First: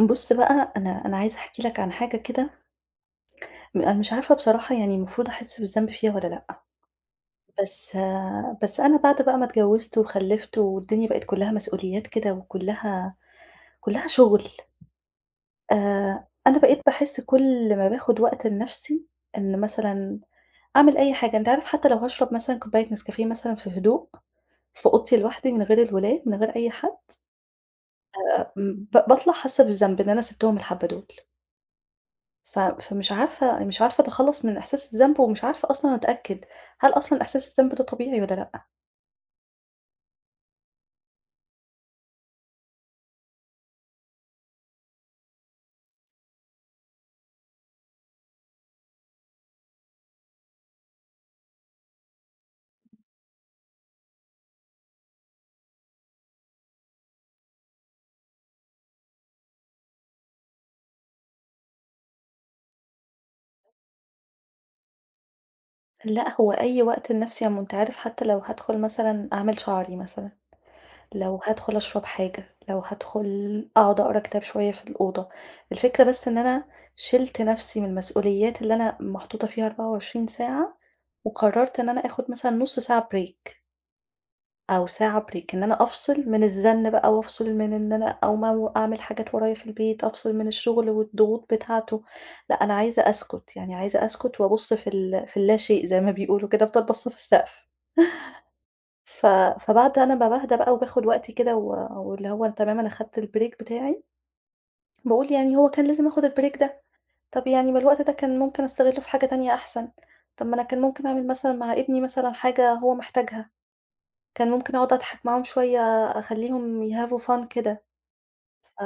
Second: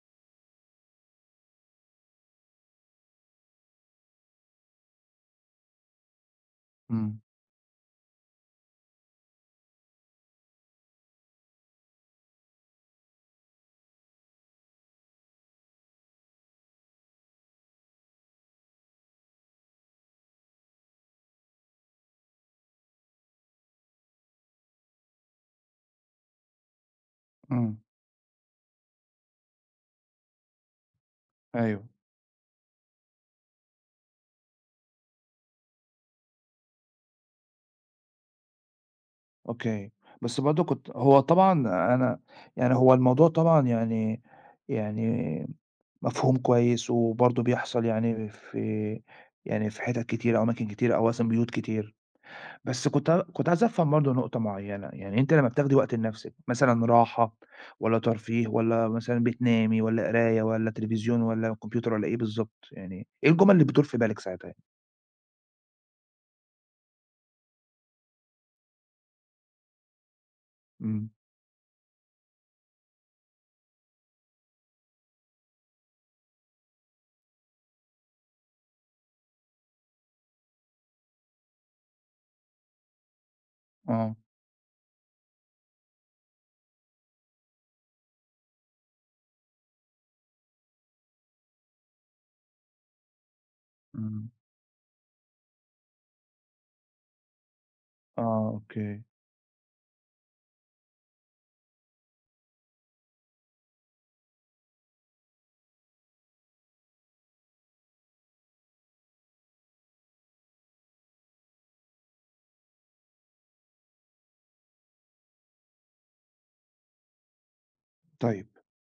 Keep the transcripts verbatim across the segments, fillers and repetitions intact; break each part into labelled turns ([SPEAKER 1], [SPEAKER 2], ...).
[SPEAKER 1] بُص بقى، أنا أنا عايزة أحكي لك عن حاجة كده. م أنا مش عارفة بصراحة يعني المفروض أحس بالذنب فيها والّا لأ،
[SPEAKER 2] إمم،
[SPEAKER 1] بس بس أنا بعد بقى ما اتجوزت وخلّفت والدنيا بقت كلّها مسؤوليات كده وكلّها كلّها شغل. آآ أنا بقيت باحس كل ما باخد وقت لنفسي إن مثلًا أعمل أي حاجة. أنت عارف حتى لو هاشرب مثلًا كوباية نسكافيه مثلًا في هدوء في أوضتي لوحدي من غير الولاد، من غير أي حد،
[SPEAKER 2] إمم،
[SPEAKER 1] م ب باطلع حاسة بالذنب إن أنا سِبتهم الحبّة دول.
[SPEAKER 2] أيوه،
[SPEAKER 1] ف فمش عارفة مش عارفة أتخلّص من إحساس الذنب ومش عارفة أصلًا أتأكد، هل أصلًا إحساس الذنب ده طبيعي والّا لأ؟
[SPEAKER 2] أوكي، بس برضه كنت هو طبعًا أنا يعني هو الموضوع طبعًا يعني يعني مفهوم كويس، وبرضه بيحصل يعني في يعني في حِتت كتيرة، أماكن كتيرة، أو أصلًا بيوت كتير، بس كنت ع كنت عايز أفهم برضه نقطة معيّنة، يعني أنتِ لمّا بتاخدي وقت لنفسِك مثلًا راحة والّا ترفيه والّا مثلًا بتنامي والّا قراية والّا تلفزيون والّا كمبيوتر والّا إيه بالضبط؟ يعني إيه الجُمل اللي بتدور في بالِك ساعتها؟ يعني؟
[SPEAKER 1] لأ، هو أي وقت لنَفْسي عمومًا أنت عارف حتى لو هادخل مثلًا أعمل شعري مثلًا،
[SPEAKER 2] إمم،
[SPEAKER 1] لو هادخل أشرب حاجة، لو هادخل أقعد أقرا كتاب شوية في الأوضة. الفكرة بس إن أنا شِلت نَفْسي من المسؤوليات اللي أنا محطوطة فيها أربعة وعشرين ساعة، وقررت إن أنا آخُد مثلًا نُص ساعة break،
[SPEAKER 2] آه،
[SPEAKER 1] أو ساعة break، إن أنا أفصل من الزن بقى وأفصل من إن أنا أقوم أو ما أعمل حاجات ورايا في البيت، أفصل من الشغل والضغوط بتاعته. لأ أنا عايزة أسكت، يعني عايزة
[SPEAKER 2] إمم،
[SPEAKER 1] أسكت وأبُص في ال في اللاشيء زي ما بيقولوا كده، أفضل باصة في السقف.
[SPEAKER 2] آه، أوكي،
[SPEAKER 1] ف فبعد أنا ما باهدى بقى وباخد وقتي كده و واللي هو تمام أنا خدت الbreak بتاعي، باقول يعني هو كان لازم آخد الbreak ده، طب يعني ما الوقت ده كان ممكن أستغله في حاجة تانية أحسن، طب ما أنا كان ممكن أعمل مثلًا مع ابني مثلًا حاجة هو محتاجها. كان ممكن أقعد أضحك معاهم شوية، أخلّيهم يhave fun كده.
[SPEAKER 2] طيب.
[SPEAKER 1] ف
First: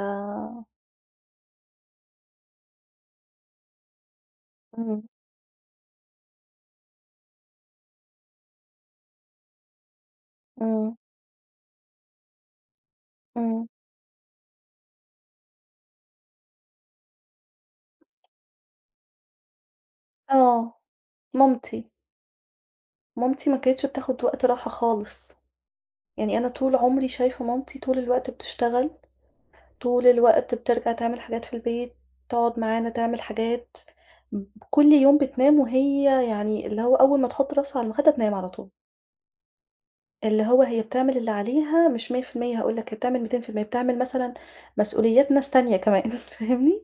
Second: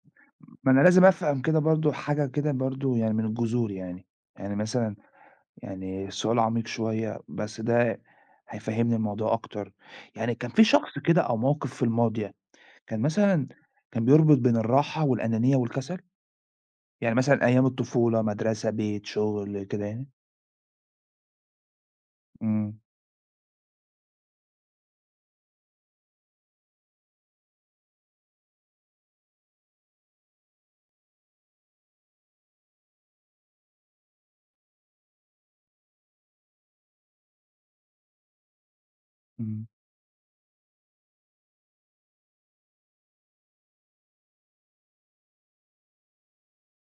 [SPEAKER 2] ما أنا لازم أفهم كده برضه حاجة كده برضه يعني من الجذور يعني، يعني مثلًا
[SPEAKER 1] إمم،
[SPEAKER 2] يعني سؤال عميق شوية بس ده هيفهّمني الموضوع أكتر، يعني كان في
[SPEAKER 1] إمم،
[SPEAKER 2] شخص كده أو موقف في الماضي كان مثلًا
[SPEAKER 1] إمم،
[SPEAKER 2] كان بيربط بين الراحة والأنانية والكسل؟ يعني مثلًا أيام الطفولة، مدرسة، بيت، شغل، كده يعني؟
[SPEAKER 1] آه، مامتي.
[SPEAKER 2] إمم،
[SPEAKER 1] مامتي ما كانتش بتاخد وقت راحة خالص. يعني أنا طول عمري شايفة مامتي طول الوقت بتشتغل، طول الوقت بترجع تعمل حاجات في البيت، تقعد معانا تعمل حاجات. ب كل يوم بتنام وهي يعني اللي هو أول ما تحط راسها على المخدة تنام على طول.
[SPEAKER 2] إمم،
[SPEAKER 1] اللي هو هي بتعمل اللي عليها مش مية في المية هاقول لك، هي بتعمل ميتين في المية، بتعمل مثلًا مسؤوليات ناس تانية كمان، فاهمني؟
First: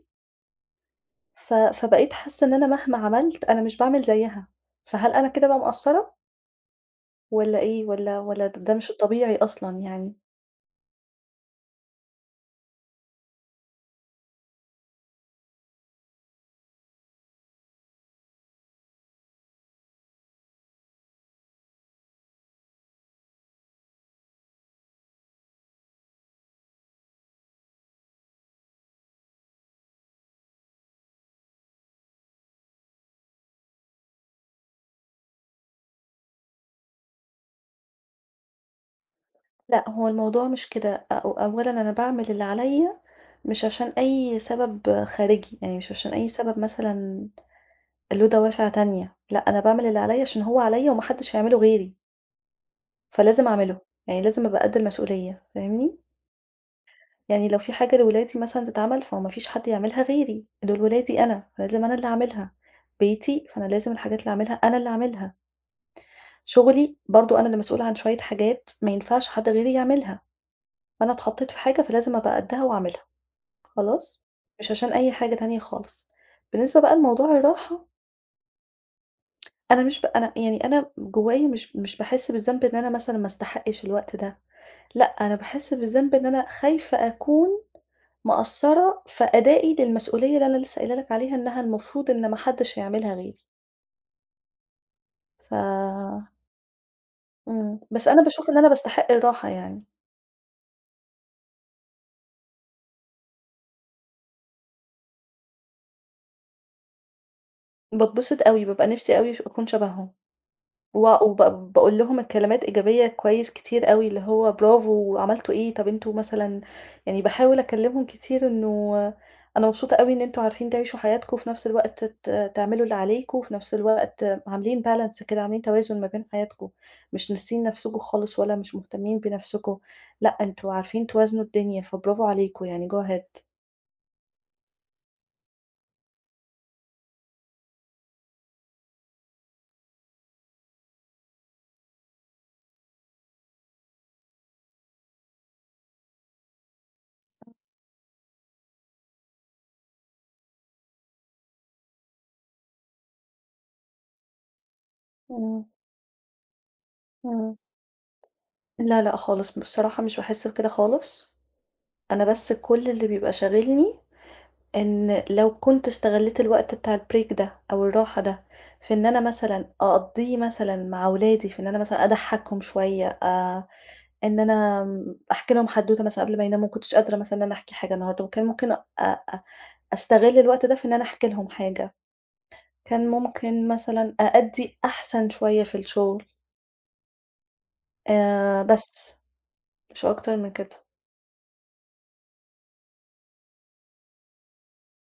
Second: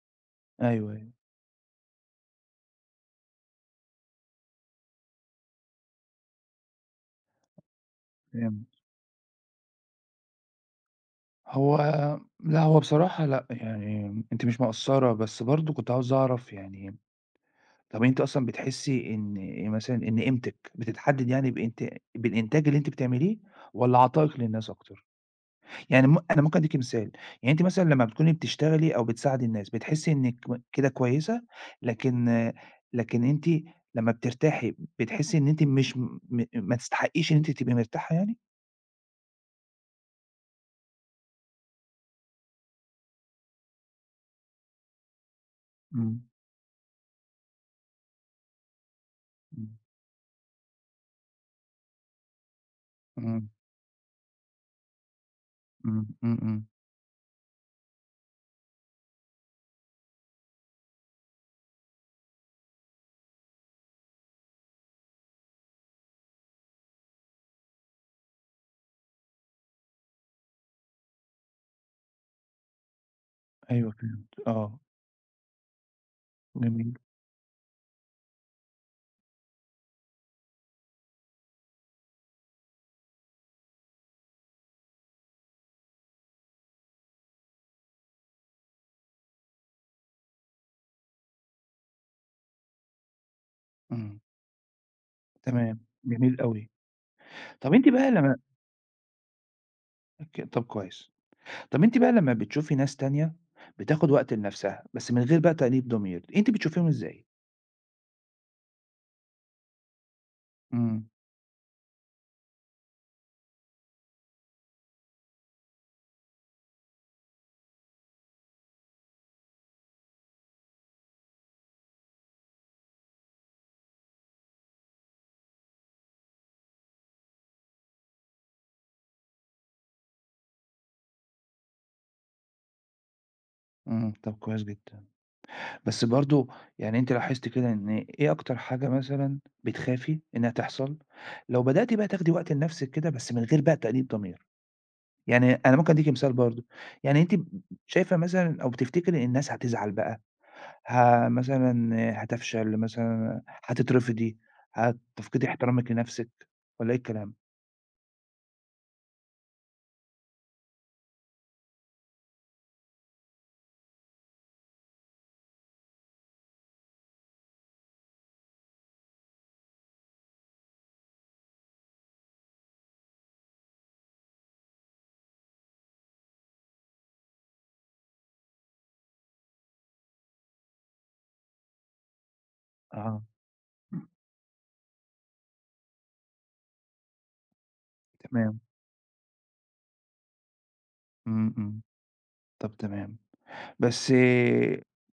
[SPEAKER 2] أيوه، أيوه،
[SPEAKER 1] ف فبقيت حاسة إن أنا مهما عملت أنا مش باعمل زيّها، فهل أنا كده بقى مقصّرة والّا إيه، والّا والّا د ده
[SPEAKER 2] فهمت.
[SPEAKER 1] مش الطبيعي أصلًا يعني؟
[SPEAKER 2] هو لأ، هو بصراحة لأ، يعني أنتِ مش مقصّرة، بس برضه كنت عاوز أعرف يعني طب أنتِ أصلًا بتحسّي إن إيه مثلًا إن قيمتِك بتتحدد يعني بإنت بالإنتاج اللي أنتِ بتعمليه والّا عطائِك للناس أكتر؟ يعني م أنا ممكن أدّيكِ مثال، يعني أنتِ مثلًا لمّا بتكوني بتشتغلي أو بتساعدي الناس بتحسّي إنِّك كده كويسة، لكن لكن أنتِ لمّا بترتاحي بتحسّي إن أنتِ مش م م- ما تستحقيش إن أنتِ تبقي مرتاحة يعني؟
[SPEAKER 1] لأ، هو الموضوع مش كده. أو أولًا أنا باعمل اللي عليّا مش عشان أي سبب خارجي، يعني مش عشان
[SPEAKER 2] إمم،
[SPEAKER 1] أي سبب مثلًا له دوافع تانية. لأ، أنا
[SPEAKER 2] إمم.
[SPEAKER 1] باعمل اللي عليّا عشان هو عليّا وما حدش هيعمله غيري، فلازم
[SPEAKER 2] إمم،
[SPEAKER 1] أعمله. يعني لازم أبقى قد المسؤولية، فاهمني؟
[SPEAKER 2] إمم، إمم، إمم،
[SPEAKER 1] يعني لو في حاجة لولادي مثلًا تتعمل، فهو ما فيش حد يعملها غيري، دول ولادي أنا، فلازم أنا اللي أعملها. بيتي، فأنا لازم الحاجات اللي أعملها أنا اللي أعملها. شغلي، برضه أنا اللي مسؤولة عن شوية حاجات ما ينفعش حد غيري يعملها، فأنا اتحطيت في حاجة فلازم أبقى قدّها وأعملها،
[SPEAKER 2] أيوه
[SPEAKER 1] خلاص؟
[SPEAKER 2] فهمت،
[SPEAKER 1] مش
[SPEAKER 2] آه،
[SPEAKER 1] عشان أي حاجة تانية خالص. بالنسبة
[SPEAKER 2] جميل،
[SPEAKER 1] بقى لموضوع الراحة، أنا مش ب أنا يعني أنا جوايا مش مش باحس بالذنب إن أنا مثلًا ما استحقش الوقت ده. لأ، أنا باحس بالذنب إن أنا خايفة أكون مقصّرة في أدائي للمسؤولية اللي أنا لسه قايله لك عليها إنها المفروض إن ما حدّش هيعملها غيري.
[SPEAKER 2] إمم، تمام،
[SPEAKER 1] ف
[SPEAKER 2] جميل أوي. طب
[SPEAKER 1] إمم،
[SPEAKER 2] أنتِ
[SPEAKER 1] بس
[SPEAKER 2] بقى
[SPEAKER 1] أنا
[SPEAKER 2] لمّا
[SPEAKER 1] باشوف إن أنا باستحق الراحة يعني.
[SPEAKER 2] ك طب كويس. طب أنتِ بقى لمّا بتشوفي ناس تانية بتاخد وقت لنفسها، بس من غير بقى تأنيب ضمير، أنتِ بتشوفيهم إزاي؟
[SPEAKER 1] باتبسط أوي، بابقى نِفْسي أوي ش أكون شبههم.
[SPEAKER 2] إمم،
[SPEAKER 1] و وب باقول لهم كلمات إيجابية كويس كتير أوي، اللي هو برافو، عملتوا إيه، طب أنتم مثلًا يعني باحاول أكلمهم كتير إنه أنا مبسوطة أوي إن أنتم عارفين تعيشوا حياتكم، وفي نفس الوقت ت تعملوا اللي عليكم، وفي نفس الوقت عاملين balance كده، عاملين توازن ما بين حياتكم، مش ناسيين نفسكم خالص ولا مش مهتمين بنفسكم. لأ أنتم عارفين توازنوا الدنيا، فبرافو عليكم يعني go ahead.
[SPEAKER 2] إمم، طب كويس جدًا. بس برضه يعني أنتِ لاحظتِ كده إن إيه أكتر حاجة مثلًا بتخافي إنها تحصل لو بدأتِ بقى تاخدي وقت لنفسِك كده بس من غير بقى تأنيب ضمير؟ يعني أنا ممكن أديكِ مثال برضه، يعني أنتِ ب شايفة مثلًا أو بتفتكري ان الناس هتزعل بقى، ها مثلًا هتفشل مثلًا، هتترفضي، هتفقدي
[SPEAKER 1] إمم،
[SPEAKER 2] احترامِك لنفسِك والّا إيه الكلام؟
[SPEAKER 1] إمم. لا، لأ خالص، بصراحة مش باحس بكده خالص. أنا بس كل اللي بيبقى شاغلني إن لو كنت استغلّيت الوقت بتاع الbreak ده أو الراحة ده في إن أنا مثلًا أقضّيه مثلًا مع ولادي، في إن أنا مثلًا أضحّكهم شوية، آآ إن أنا آمم أحكي لهم حدوتة مثلًا قبل ما يناموا، ما كنتش قادرة مثلًا إن أنا أحكي حاجة النهارده، وكان ممكن أ أ أستغل الوقت ده في إن أنا أحكي لهم حاجة، كان
[SPEAKER 2] آه،
[SPEAKER 1] ممكن مثلًا أأدّي أحسن شوية في الشغل،
[SPEAKER 2] تمام.
[SPEAKER 1] آآ بس مش أكتر من كده.
[SPEAKER 2] إمم، إمم. طب تمام. بس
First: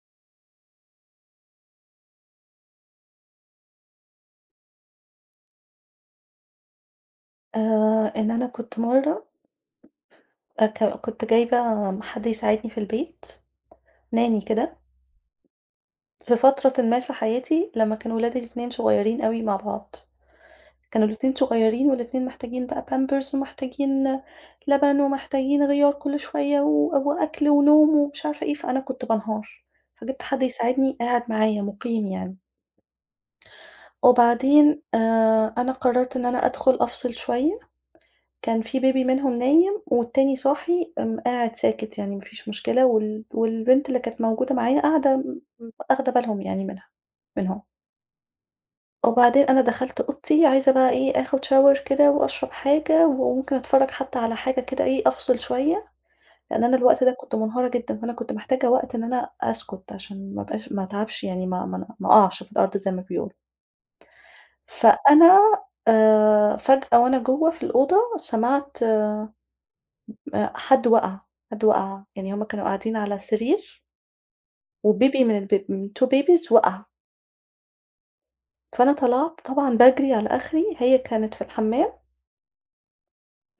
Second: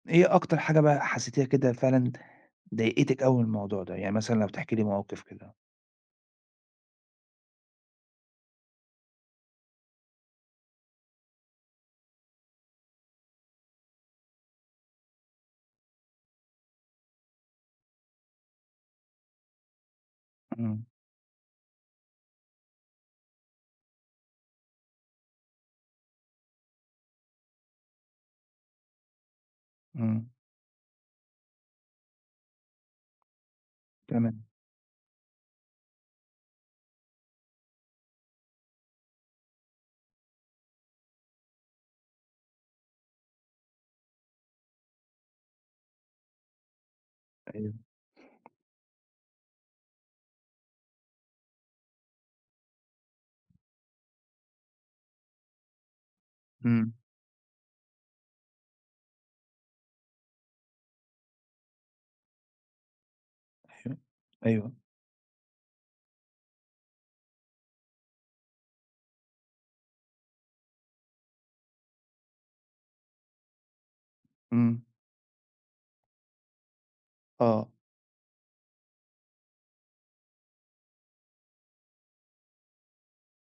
[SPEAKER 2] إيه أكتر حاجة بقى حسيتيها كده فعلًا ضايقتِك أوي من الموضوع ده؟ يعني مثلًا لو تحكي لي مواقف كده.
[SPEAKER 1] آآ إن أنا كنت مرّة أك كنت جايبة حد يساعدني في البيت، ناني كده في فترةٍ ما في حياتي لمّا كانوا ولادي الاتنين صغيرين أوي مع بعض.
[SPEAKER 2] إمم،
[SPEAKER 1] كانوا الاتنين صغيرين والاتنين محتاجين بقى pampers ومحتاجين لبن ومحتاجين غيار كل شوية و وأكل ونوم ومش عارفة إيه، فأنا كنت بانهار، فجِبت
[SPEAKER 2] إمم.
[SPEAKER 1] حد يساعدني قاعد معايا مُقيم يعني.
[SPEAKER 2] تمام.
[SPEAKER 1] وبعدين آآ، أنا قررت إن أنا أدخل أفصل شوية. كان في baby منهم نايم والتاني صاحي آمم، قاعد ساكت يعني ما فيش مشكلة وال والبنت اللي كانت موجودة معايا قاعدة م م آخدة بالهم يعني منها منهم.
[SPEAKER 2] أيوه.
[SPEAKER 1] وبعدين أنا دخلت أوضتي عايزة بقى إيه، آخد shower كده وأشرب حاجة وممكن أتفرّج حتى على حاجة كده إيه، أفصل شوية، لإن أنا
[SPEAKER 2] إمم.
[SPEAKER 1] الوقت ده كنت منهارة جدًا، فأنا كنت محتاجة وقت إن أنا أسكُت عشان ما ابقاش ما اتعبش يعني ما ما أنا ما أقعش في الأرض زي ما بيقولوا.
[SPEAKER 2] أيوه. أيوه.
[SPEAKER 1] فأنا آآ فجأة وأنا جوّه في الأوضة سمعت آآ حد وَقَع، حد وَقَع، يعني هم كانوا قاعدين على السرير
[SPEAKER 2] إمم.
[SPEAKER 1] وbaby من الب من اتنين babies وَقَع.
[SPEAKER 2] آه.
[SPEAKER 1] فأنا طلعت طبعًا باجري على آخري، هي كانت في الحمّام،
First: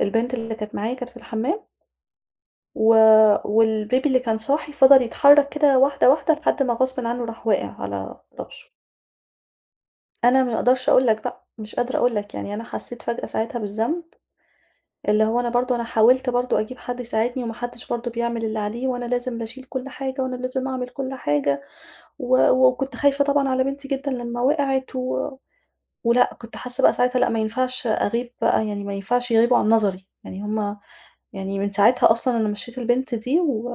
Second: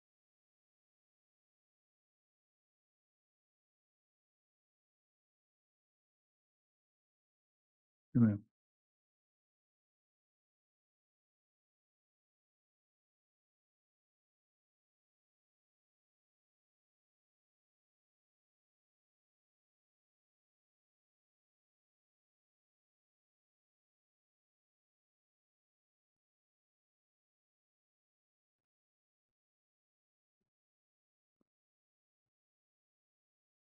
[SPEAKER 1] البنت اللي كانت معايا كانت في الحمّام و والبيبي اللي كان صاحي فضل يتحرك كده واحدة واحدة لحد ما غصبٍ عنه راح واقع على
[SPEAKER 2] تمام.
[SPEAKER 1] راسه. أنا ما أقدرش أقول لك بقى، مش قادرة أقول لك، يعني أنا حسيت فجأة ساعتها بالذنب، اللي هو أنا برضه أنا حاولت برضه أجيب حد يساعدني وما حدش برضه بيعمل اللي عليه، وأنا لازم اللي أشيل كل حاجة وأنا لازم أعمل كل حاجة. و وكنت خايفة طبعًا على بنتي جدًا لمّا وقعت و ولأ، كنت حاسة بقى ساعتها لأ، ما ينفعش أغيب بقى، يعني ما ينفعش يغيبوا عن نظري، يعني هُم يعني من ساعتها أصلًا أنا مشيت البنت دي و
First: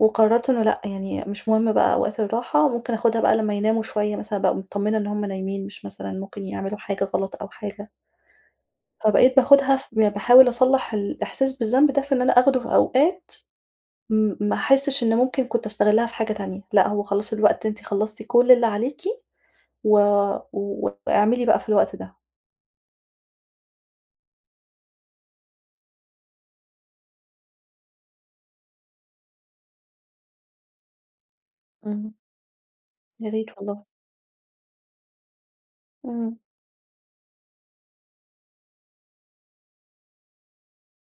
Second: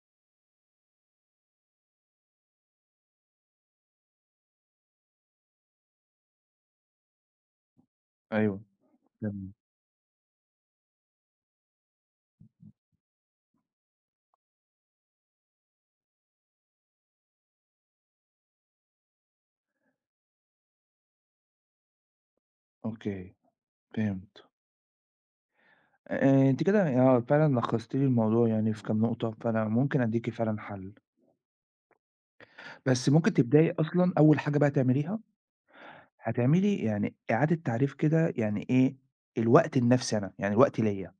[SPEAKER 1] وقررت إنه لأ، يعني مش مهم بقى أوقات الراحة، ممكن آخُدها بقى لمّا يناموا شوية مثلًا أبقى متطمنة إن هُم نايمين، مش مثلًا ممكن يعملوا حاجة غلط أو حاجة.
[SPEAKER 2] أيوه.
[SPEAKER 1] فبقيت
[SPEAKER 2] تمام.
[SPEAKER 1] باخُدها ف يعني باحاول أصلّح الإحساس بالذنب ده في إن أنا آخده في أوقات م ما أحسّش إن ممكن كنت أستغلها في حاجة تانية، لأ هو خلاص الوقت أنتِ خلّصتِ كل اللي عليكِ و و- واعملي بقى في الوقت ده.
[SPEAKER 2] أوكي. فهمت. آآ أنتِ كده آه، فعلًا لخّصتِ لي الموضوع يعني في كام نقطة، فأنا ممكن أدّيكِ فعلًا حَل.
[SPEAKER 1] إمم،
[SPEAKER 2] بس
[SPEAKER 1] يا
[SPEAKER 2] ممكن
[SPEAKER 1] ريت
[SPEAKER 2] تبدئي
[SPEAKER 1] والله.
[SPEAKER 2] أصلًا أول حاجة بقى تعمليها،
[SPEAKER 1] إمم،
[SPEAKER 2] هتعملي يعني إعادة تعريف كده يعني إيه الوقت لنَفْسي أنا، يعني الوقت ليّا.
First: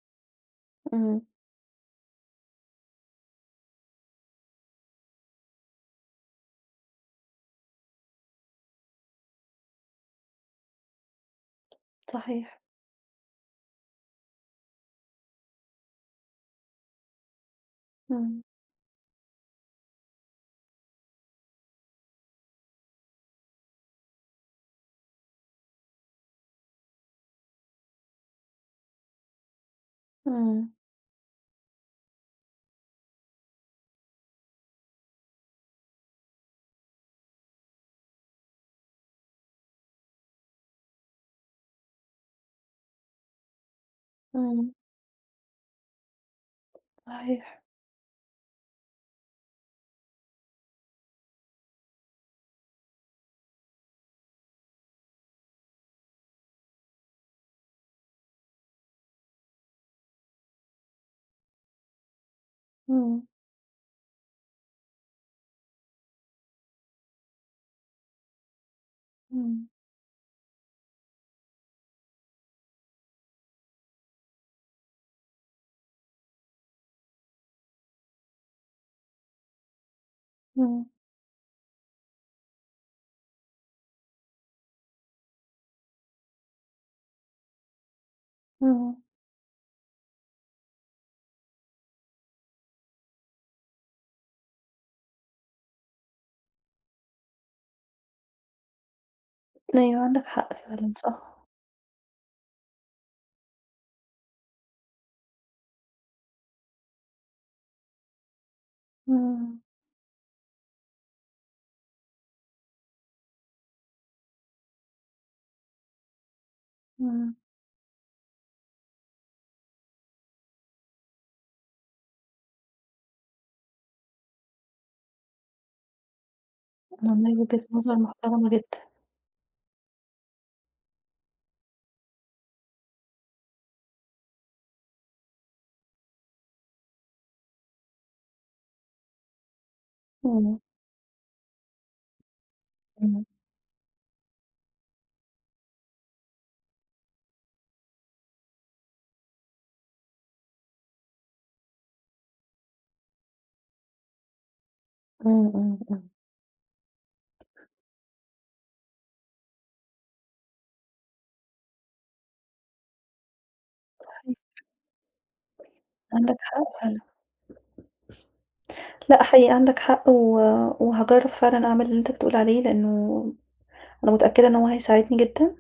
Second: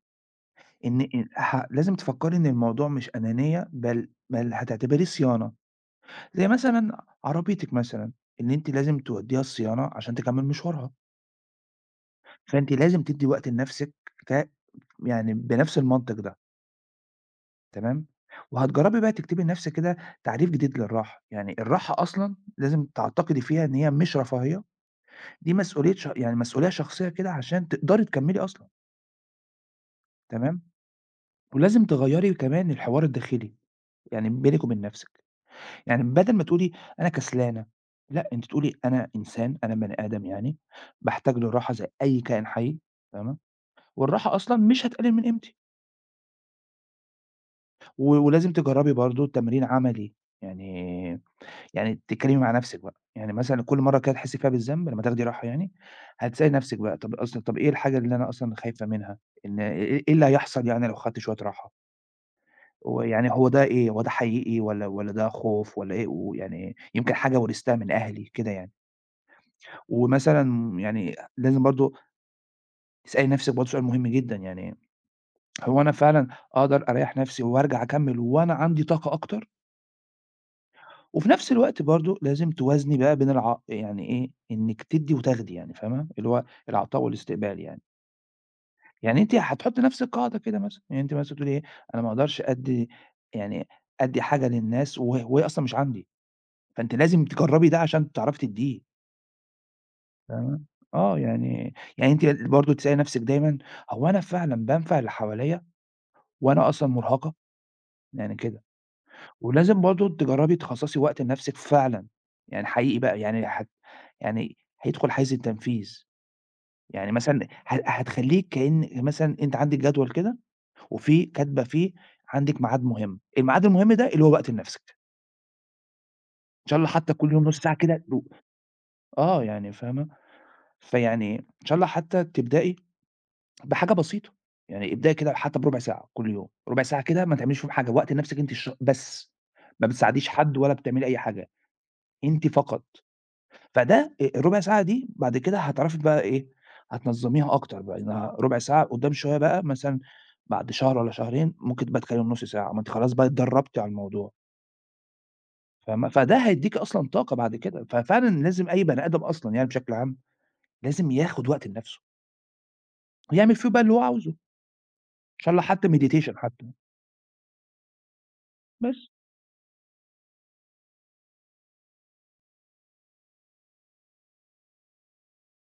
[SPEAKER 2] إن
[SPEAKER 1] إمم،
[SPEAKER 2] إن ح لازم تفكّري إن الموضوع مش أنانية بل بل هتعتبريه صيانة، زي مثلًا عربيتِك مثلًا، إن أنتِ لازم تودّيها الصيانة عشان تكمّل مشوارها،
[SPEAKER 1] صحيح.
[SPEAKER 2] فأنتِ لازم تدّي وقت لنَفْسِك ك يعني بنَفْس المنطق ده تمام،
[SPEAKER 1] إمم،
[SPEAKER 2] وهتجرّبي بقى تكتبي لنَفْسِك كده تعريف جديد للراحة، يعني الراحة أصلًا لازم تعتقدي فيها إن هي مش رفاهية، دي مسؤولية ش يعني مسؤولية شخصية كده عشان تقدري تكمّلي أصلًا تمام،
[SPEAKER 1] إمم،
[SPEAKER 2] ولازم تغيّري كمان الحوار الداخلي، يعني بينِك وبين نَفْسِك. يعني بدل ما تقولي أنا كسلانة، لأ أنتِ تقولي أنا إنسان، أنا بني آدم يعني، باحتاج للراحة زي أي كائن حي، فاهمة، والراحة أصلًا
[SPEAKER 1] إمم،
[SPEAKER 2] مش هتقلل من قيمتي،
[SPEAKER 1] صحيح.
[SPEAKER 2] و ولازم تجرّبي برضه تمرين عملي، يعني يعني تتكلمي مع نفسِك بقى، يعني مثلًا كل مرة كده تحسي فيها بالذنب لمّا تاخدي راحة يعني، هتسألي نفسِك بقى طب أصلًا طب إيه الحاجة اللي أنا أصلًا خايفة منها؟ إن إيه إيه إيه اللي هيحصل يعني لو خدت شوية راحة؟
[SPEAKER 1] إمم،
[SPEAKER 2] ويعني هو ده إيه، هو ده حقيقي والّا والّا ده خوف والّا إيه؟ ويعني يمكن حاجة ورثتها من أهلي كده يعني.
[SPEAKER 1] إمم،
[SPEAKER 2] ومثلًا يعني لازم برضه تسألي نفسِك برضه سؤال مهم جدًا، يعني هو أنا فعلًا أقدر أريّح نفسي وأرجع أكمّل وأنا عندي طاقة أكتر؟
[SPEAKER 1] إمم،
[SPEAKER 2] وفي نفس الوقت برضه لازم توازني بقى بين الع يعني إيه، إنِّك تدّي وتاخدي يعني فاهمة، اللي هو العطاء والاستقبال يعني.
[SPEAKER 1] إمم.
[SPEAKER 2] يعني أنتِ هتحطّي لنفسِك قاعدة كده مثلًا، يعني أنتِ مثلًا تقولي إيه، أنا ما أقدرش أدّي يعني أدّي حاجة للناس وه وهي أصلًا مش عندي، فأنتِ لازم تجرّبي ده عشان تعرفي تدّيه.
[SPEAKER 1] أيوه عندك حق
[SPEAKER 2] تمام،
[SPEAKER 1] فعلًا
[SPEAKER 2] آه،
[SPEAKER 1] صح،
[SPEAKER 2] يعني يعني أنتِ برضه تسألي نفسِك دايمًا هو أنا فعلًا بانفع اللي حواليّا وأنا أصلًا مرهقة؟ يعني كده،
[SPEAKER 1] إمم،
[SPEAKER 2] ولازم برضه تجربي تخصصي وقت لنفسِك فعلًا، يعني حقيقي بقى يعني هت يعني هيدخل حيز التنفيذ، يعني
[SPEAKER 1] إمم،
[SPEAKER 2] مثلًا هت هتخلّيك كأن مثلًا أنتِ عندِك جدول كده وفي كاتبة فيه عندِك ميعاد مهم، الميعاد المهم ده اللي هو وقت لنفسِك، إن شاء الله حتى كل
[SPEAKER 1] والله
[SPEAKER 2] يوم نُص
[SPEAKER 1] وجهة
[SPEAKER 2] ساعة
[SPEAKER 1] نظر
[SPEAKER 2] كده ت
[SPEAKER 1] محترمة جدًا،
[SPEAKER 2] آه، يعني فاهمة؟ فيعني إن شاء الله حتى تبدئي بحاجة بسيطة، يعني ابدئي كده حتى بربع ساعة كل يوم، ربع ساعة كده ما تعمليش فيهم حاجة، وقت لنفسِك أنتِ الش بس، ما بتساعديش حد
[SPEAKER 1] إمم،
[SPEAKER 2] ولا بتعملي أي حاجة، أنتِ فقط،
[SPEAKER 1] إمم،
[SPEAKER 2] فده آآ الربع ساعة دي بعد كده هتعرفي بقى إيه، هتنظّميها أكتر بقى، إنها ربع ساعة قدّام شوية بقى مثلًا بعد شهر والّا شهرين ممكن تبقى تكلم نُص ساعة، ما أنتِ خلاص بقى اتدرّبتِ على الموضوع،
[SPEAKER 1] إمم، إمم، إمم،
[SPEAKER 2] فاهمة، فده هيدّيكِ أصلًا طاقة بعد كده، ففعلًا لازم أي بني آدم أصلًا يعني بشكل عام، لازم ياخد وقت لنفسه، يعمل فيه بقى اللي هو عاوزه،
[SPEAKER 1] صحيح
[SPEAKER 2] إن شاء الله حتى
[SPEAKER 1] عندك
[SPEAKER 2] meditation
[SPEAKER 1] حق
[SPEAKER 2] حتى،
[SPEAKER 1] فعلًا.
[SPEAKER 2] بس.
[SPEAKER 1] لأ حقيقي عندك حق و وهاجرّب فعلًا أعمل اللي أنت بتقول عليه لأنه أنا متأكدة إن هو هيساعدني جدًا.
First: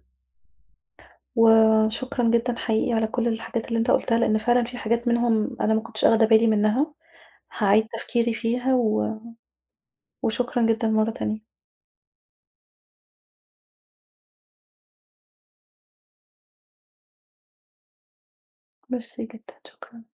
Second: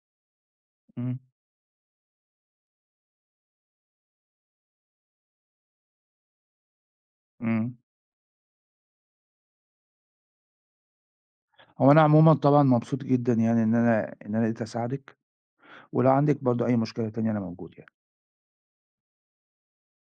[SPEAKER 2] إمم.
[SPEAKER 1] وشكرًا جدًا حقيقي على كل الحاجات اللي أنت قُلتها لأن فعلًا في حاجات منهم أنا ما كنتش آخدة بالي منها.
[SPEAKER 2] إمم.
[SPEAKER 1] هاعيد تفكيري فيها و وشكرًا جدًا مرّة تانية.
[SPEAKER 2] هو أنا عمومًا طبعًا مبسوط جدًا يعني إن أنا إن أنا قدرت أساعدِك، ولو عندِك برضه أي مشكلة تانية أنا موجود يعني.
[SPEAKER 1] ميرسي جدًا، شكرًا.